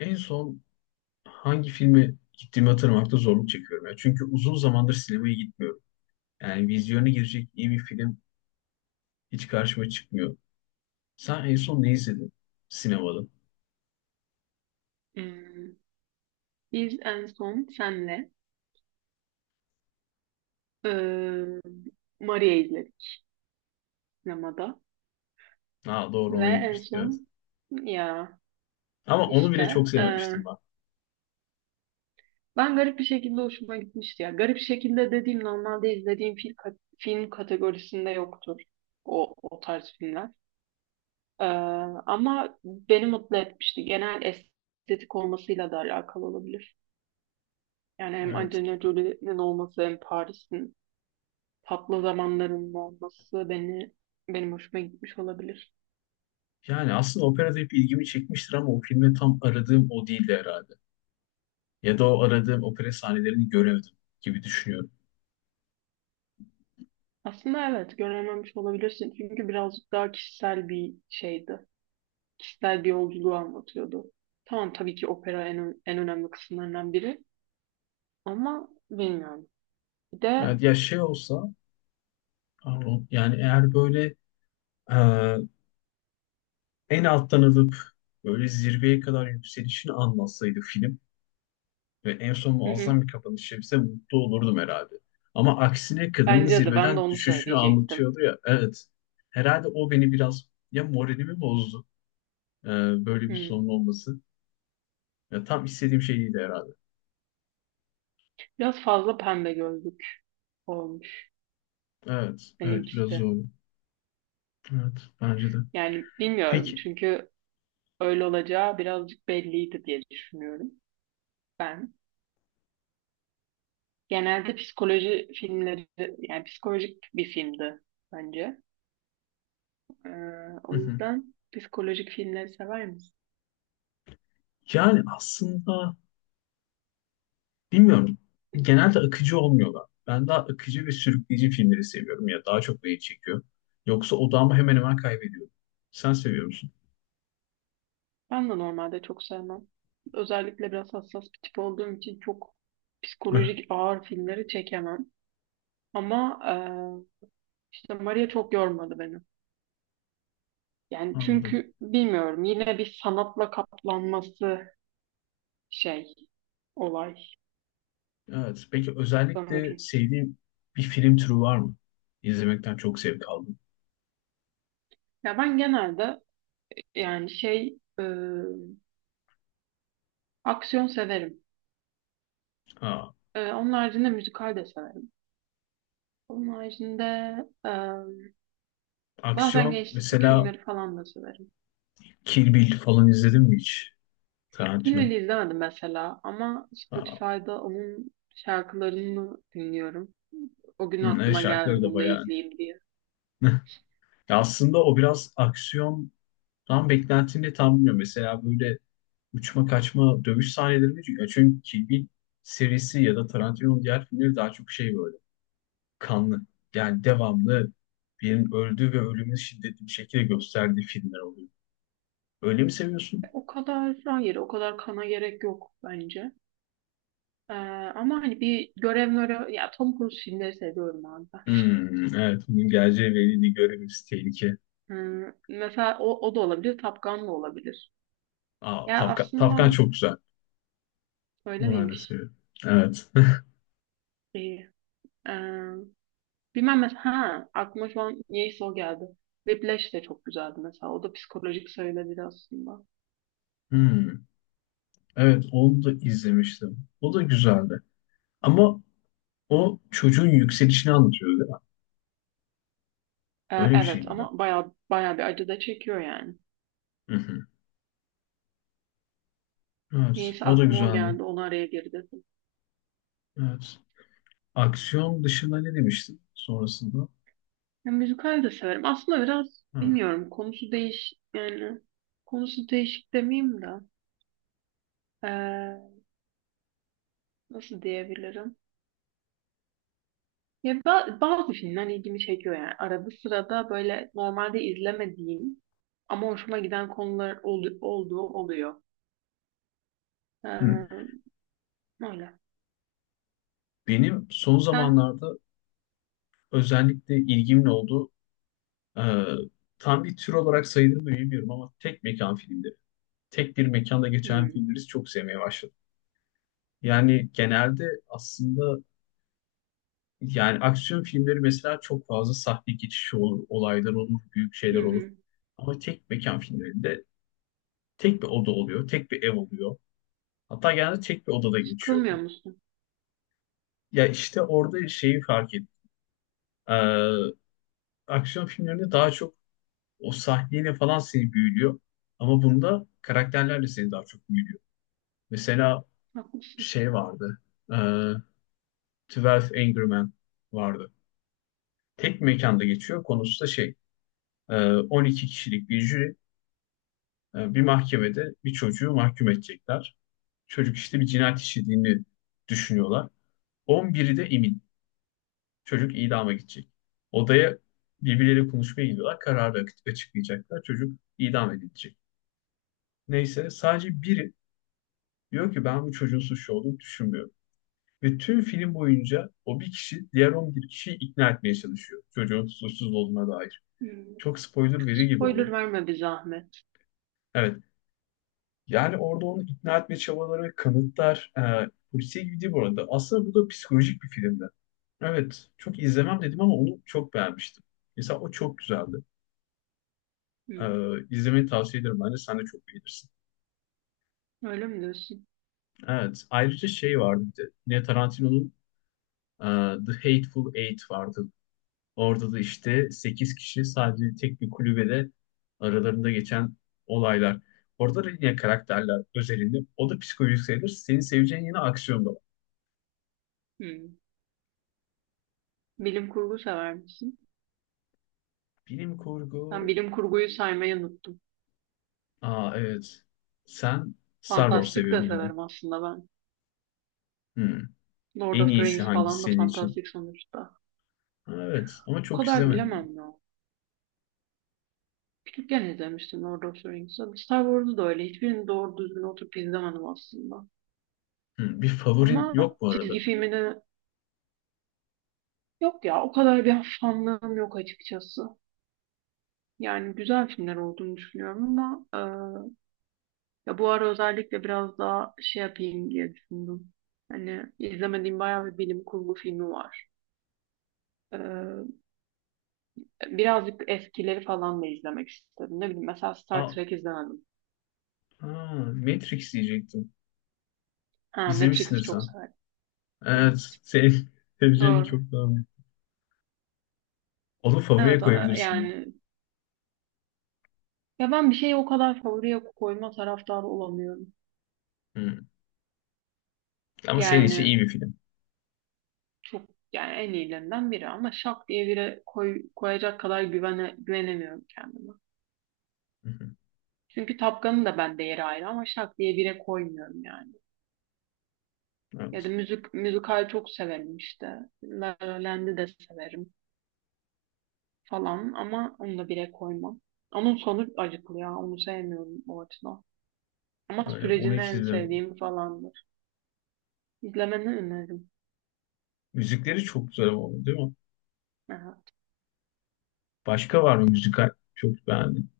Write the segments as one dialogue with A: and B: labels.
A: En son hangi filme gittiğimi hatırlamakta zorluk çekiyorum. Çünkü uzun zamandır sinemaya gitmiyorum. Yani vizyona girecek iyi bir film hiç karşıma çıkmıyor. Sen en son ne izledin sinemada?
B: Ee, biz en son senle e, Maria izledik sinemada
A: Ha, doğru,
B: ve
A: ona
B: en
A: gitmiştik, evet.
B: son ya
A: Ama onu bile
B: işte
A: çok
B: e,
A: sevmemiştim ben.
B: ben garip bir şekilde hoşuma gitmişti ya. Garip şekilde dediğim normalde izlediğim film, film kategorisinde yoktur o tarz filmler. E, ama beni mutlu etmişti. Genel estetik olmasıyla da alakalı olabilir. Yani hem
A: Evet.
B: Angelina Jolie'nin olması hem Paris'in tatlı zamanlarının olması benim hoşuma gitmiş olabilir.
A: Yani aslında operada hep ilgimi çekmiştir ama o filme tam aradığım o değildi herhalde. Ya da o aradığım opera sahnelerini göremedim gibi düşünüyorum.
B: Aslında evet görememiş olabilirsin çünkü birazcık daha kişisel bir şeydi. Kişisel bir yolculuğu anlatıyordu. Tamam, tabii ki opera en önemli kısımlarından biri ama bilmiyorum. Bir de
A: Yani ya şey olsa yani eğer böyle e, en alttan alıp böyle zirveye kadar yükselişini anlatsaydı film ve en son
B: hı hı,
A: muazzam bir kapanış yapsa mutlu olurdum herhalde. Ama aksine kadının
B: bence de ben de
A: zirveden
B: onu
A: düşüşünü
B: söyleyecektim.
A: anlatıyordu ya. Evet. Herhalde o beni biraz ya moralimi bozdu. e, böyle bir
B: Hı.
A: sonun olması. Ya tam istediğim şey değildi herhalde.
B: Biraz fazla pembe gözlük olmuş
A: Evet. Evet. Biraz
B: benimkisi.
A: zor. Evet. Bence de.
B: Yani bilmiyorum
A: Peki.
B: çünkü öyle olacağı birazcık belliydi diye düşünüyorum ben. Genelde psikoloji filmleri, yani psikolojik bir filmdi bence. Ee,
A: Hı
B: o
A: hı.
B: yüzden psikolojik filmleri sever misin?
A: Yani aslında bilmiyorum. Genelde akıcı olmuyorlar. Ben daha akıcı ve sürükleyici filmleri seviyorum ya. Daha çok beni çekiyor. Yoksa odağımı hemen hemen kaybediyorum. Sen seviyor musun?
B: Ben de normalde çok sevmem. Özellikle biraz hassas bir tip olduğum için çok psikolojik ağır filmleri çekemem. Ama işte Maria çok yormadı beni. Yani
A: Anladım.
B: çünkü bilmiyorum yine bir sanatla kaplanması şey, olay
A: Evet. Peki özellikle
B: sanırım.
A: sevdiğin bir film türü var mı? İzlemekten çok zevk aldım.
B: Ya ben genelde yani şey aksiyon severim.
A: Ha,
B: Onun haricinde müzikal de severim. Onun haricinde em, bazen
A: aksiyon
B: gençlik
A: mesela.
B: filmleri falan da severim.
A: Kill Bill falan izledin mi hiç? Tarantino.
B: Kilveli izlemedim mesela ama
A: Ha,
B: Spotify'da onun şarkılarını dinliyorum. O gün
A: hı, evet,
B: aklıma geldi
A: şarkıları da
B: bunu da
A: bayağı.
B: izleyeyim diye.
A: Ya aslında o biraz aksiyondan beklentini tam bilmiyorum. Mesela böyle uçma kaçma dövüş sahneleri mi? Çünkü Kill Bill serisi ya da Tarantino'nun diğer filmleri daha çok şey, böyle kanlı. Yani devamlı birinin öldüğü ve ölümünü şiddetli bir şekilde gösterdiği filmler oluyor. Öyle mi seviyorsun?
B: O kadar hayır, o kadar kana gerek yok bence. Ee, ama hani bir görev mörev, ya Tom Cruise filmleri seviyorum abi, ben.
A: Hmm, evet. Bunun geleceği belli, görevimiz tehlike.
B: Mesela o da olabilir, Top Gun da olabilir.
A: Aa,
B: Ya
A: Tafkan, Tafkan
B: aslında.
A: çok güzel.
B: Öyle
A: Bunu ben de
B: miymiş?
A: seviyorum. Evet.
B: İyi. Ee, bilmem mesela. Ha, aklıma şu an niyeyse o geldi. Whiplash de çok güzeldi mesela. O da psikolojik söyledir aslında.
A: Hmm, evet, onu da izlemiştim. O da güzeldi. Ama o çocuğun yükselişini anlatıyor değil mi?
B: Ee,
A: Öyle bir şey
B: evet
A: miydi?
B: ama bayağı bayağı bir acı da çekiyor yani.
A: Hı hı. Evet.
B: Niyeyse
A: O da
B: aklıma o
A: güzeldi.
B: geldi. Onu araya geri dedim.
A: Evet. Aksiyon dışında ne demiştin sonrasında?
B: Ya, müzikal de severim. Aslında biraz
A: Ha.
B: bilmiyorum. Konusu değiş yani konusu değişik demeyeyim de ee, nasıl diyebilirim? Ya bazı filmler ilgimi çekiyor yani. Arada sırada böyle normalde izlemediğim ama hoşuma giden konular olduğu oluyor.
A: Hı.
B: Ee, öyle.
A: Benim son
B: Sen?
A: zamanlarda özellikle ilgimin olduğu, e, tam bir tür olarak sayılır mı bilmiyorum ama, tek mekan filmleri. Tek bir mekanda geçen
B: Hmm.
A: filmleri çok sevmeye başladım. Yani genelde aslında, yani aksiyon filmleri mesela, çok fazla sahne geçişi olur, olaylar olur, büyük
B: Hı
A: şeyler olur.
B: hı.
A: Ama tek mekan filmlerinde tek bir oda oluyor, tek bir ev oluyor. Hatta genelde tek bir odada geçiyor.
B: Sıkılmıyor musun?
A: Ya işte orada şeyi fark ettim. Ee, aksiyon filmlerinde daha çok o sahneyle falan seni büyülüyor. Ama bunda karakterlerle seni daha çok büyülüyor. Mesela
B: Haklısın.
A: şey vardı. E, 12 Angry Men vardı. Tek mekanda geçiyor. Konusu da şey, e, 12 kişilik bir jüri, bir mahkemede bir çocuğu mahkum edecekler. Çocuk işte bir cinayet işlediğini düşünüyorlar. 11'i de emin. Çocuk idama gidecek. Odaya birbirleriyle konuşmaya gidiyorlar. Kararı açıklayacaklar. Çocuk idam edilecek. Neyse, sadece biri diyor ki ben bu çocuğun suçlu olduğunu düşünmüyorum. Ve tüm film boyunca o bir kişi diğer 11 kişiyi ikna etmeye çalışıyor, çocuğun suçsuz olduğuna dair.
B: Hmm.
A: Çok spoiler veri gibi oldu.
B: Spoiler verme bir zahmet.
A: Evet, yani orada onu ikna etme çabaları, kanıtlar, polisiye gibi değil bu arada. Aslında bu da psikolojik bir filmdi. Evet, çok izlemem dedim ama onu çok beğenmiştim. Mesela o çok güzeldi. E,
B: Hmm.
A: izlemeni tavsiye ederim. Bence sen de çok beğenirsin.
B: Öyle mi diyorsun?
A: Evet, ayrıca şey vardı bir de. Yine Tarantino'nun e, The Hateful Eight vardı. Orada da işte 8 kişi sadece tek bir kulübede aralarında geçen olaylar. Orada da yine karakterler özelinde. O da psikolojik sayılır. Senin seveceğin yine aksiyon da var.
B: Hmm. Bilim kurgu sever misin?
A: Bilim
B: Ben
A: kurgu.
B: bilim kurguyu saymayı unuttum.
A: Aa, evet. Sen Star Wars
B: Fantastik de
A: seviyordun ya.
B: severim aslında ben.
A: Hmm.
B: Lord
A: En
B: of the
A: iyisi
B: Rings
A: hangisi
B: falan da
A: senin için?
B: fantastik sonuçta.
A: Ha, evet, ama
B: O
A: çok
B: kadar
A: izlemedim.
B: bilemem ya. Küçükken izlemiştim Lord of the Rings'i. Star Wars'u da öyle. Hiçbirini doğru düzgün oturup izlemedim aslında.
A: Hmm. Bir favorin
B: Ama
A: yok bu
B: çizgi
A: aralarında.
B: filmini yok ya, o kadar bir fanlığım yok açıkçası. Yani güzel filmler olduğunu düşünüyorum ama ya bu ara özellikle biraz daha şey yapayım diye düşündüm. Hani izlemediğim bayağı bir bilim kurgu filmi var. E, birazcık eskileri falan da izlemek istedim. Ne bileyim, mesela Star
A: Aa,
B: Trek izlemedim.
A: aa, Matrix diyecektim.
B: Ha,
A: İzlemişsindir
B: Matrix'i çok
A: sen.
B: severim. Hı,
A: Evet. Senin seveceğini
B: doğru.
A: çok daha iyi. Onu favoriye
B: Evet
A: koyabilirsin.
B: yani ya ben bir şeyi o kadar favoriye koyma taraftarı olamıyorum.
A: Hmm. Ama senin için iyi
B: Yani
A: bir film.
B: çok yani en iyilerinden biri ama şak diye biri koyacak kadar güvenemiyorum kendime.
A: Hı hı.
B: Çünkü Tapkan'ın da bende yeri ayrı ama şak diye bire koymuyorum yani. Ya da
A: Evet.
B: müzikal çok severim işte. La La Land'i de severim falan ama onu da bire koymam. Onun sonu acıklı ya. Onu sevmiyorum o açıdan. Ama
A: Öyle. Onu
B: sürecini
A: hiç
B: en
A: izlemedim.
B: sevdiğim falandır. İzlemeni öneririm.
A: Müzikleri çok güzel oldu değil mi?
B: Aha.
A: Başka var mı müzikal? Çok beğendim.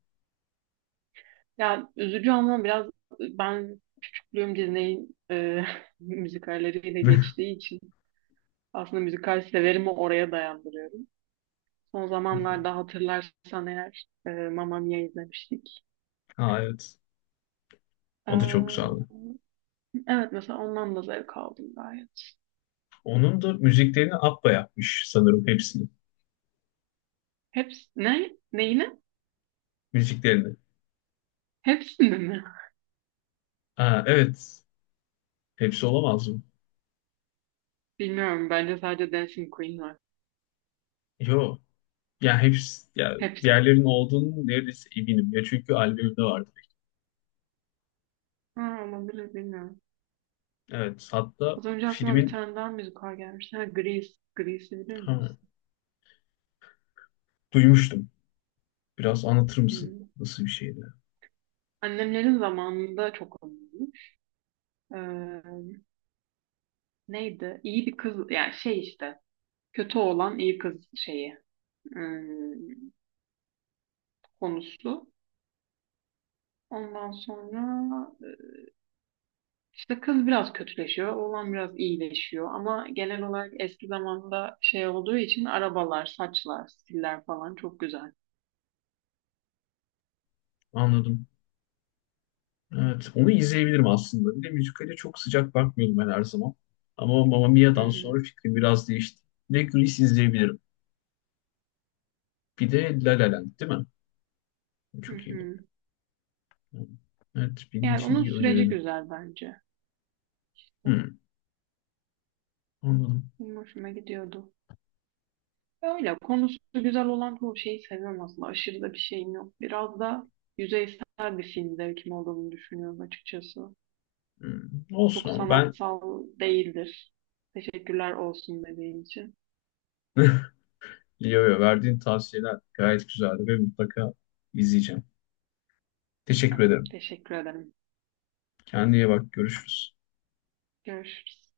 B: Ya üzücü ama biraz ben Bloom Disney'in müzikalleriyle
A: Hı
B: geçtiği için aslında müzikal severimi oraya dayandırıyorum. Son
A: hı.
B: zamanlarda hatırlarsan eğer Mamma Mia izlemiştik.
A: Ha, evet. O da çok
B: E,
A: güzeldi.
B: evet mesela ondan da zevk aldım gayet.
A: Onun da müziklerini Abba yapmış sanırım, hepsini.
B: Hepsi ne? Neyine?
A: Müziklerini.
B: Hepsini mi?
A: Aa, evet. Hepsi olamaz mı?
B: Bilmiyorum. Bence sadece Dancing Queen var.
A: Yo. Ya hepsi, ya
B: Hepsi.
A: diğerlerinin olduğunu neredeyse eminim. Ya çünkü albümde vardı.
B: Ha, olabilir, bilmiyorum.
A: Evet. Hatta
B: Az önce aklıma bir
A: filmin,
B: tane daha müzikal gelmişti. Ha, Grease. Grease'i bilir
A: ha,
B: misin?
A: duymuştum. Biraz anlatır mısın?
B: Hmm.
A: Nasıl bir şeydi?
B: Annemlerin zamanında çok ünlüymüş. Ee, Neydi? İyi bir kız, yani şey işte kötü olan iyi kız şeyi hmm, konusu. Ondan sonra işte kız biraz kötüleşiyor, oğlan biraz iyileşiyor ama genel olarak eski zamanda şey olduğu için arabalar, saçlar, stiller falan çok güzel.
A: Anladım. Evet. Onu izleyebilirim aslında. Bir de müzikale çok sıcak bakmıyordum ben her zaman. Ama Mamma
B: Hı
A: Mia'dan
B: hı,
A: sonra fikrim biraz değişti. Bir de Grease izleyebilirim. Bir de La La Land değil mi?
B: hı
A: Çok iyi.
B: hı.
A: Evet, benim
B: Yani
A: için
B: onun
A: iyi
B: süreci
A: öneride.
B: güzel bence. İşte
A: Hmm, anladım.
B: benim hoşuma gidiyordu. Öyle konusu güzel olan çoğu şeyi seviyorum aslında. Aşırı da bir şeyim yok. Biraz da yüzeysel bir film zevkim olduğunu düşünüyorum açıkçası.
A: Hmm, olsun
B: Çok
A: ama ben
B: sanatsal değildir. Teşekkürler, olsun dediğin için.
A: yo yo, verdiğin tavsiyeler gayet güzeldi ve mutlaka izleyeceğim. Teşekkür
B: Ama
A: ederim.
B: teşekkür ederim.
A: Kendine iyi bak. Görüşürüz.
B: Görüşürüz.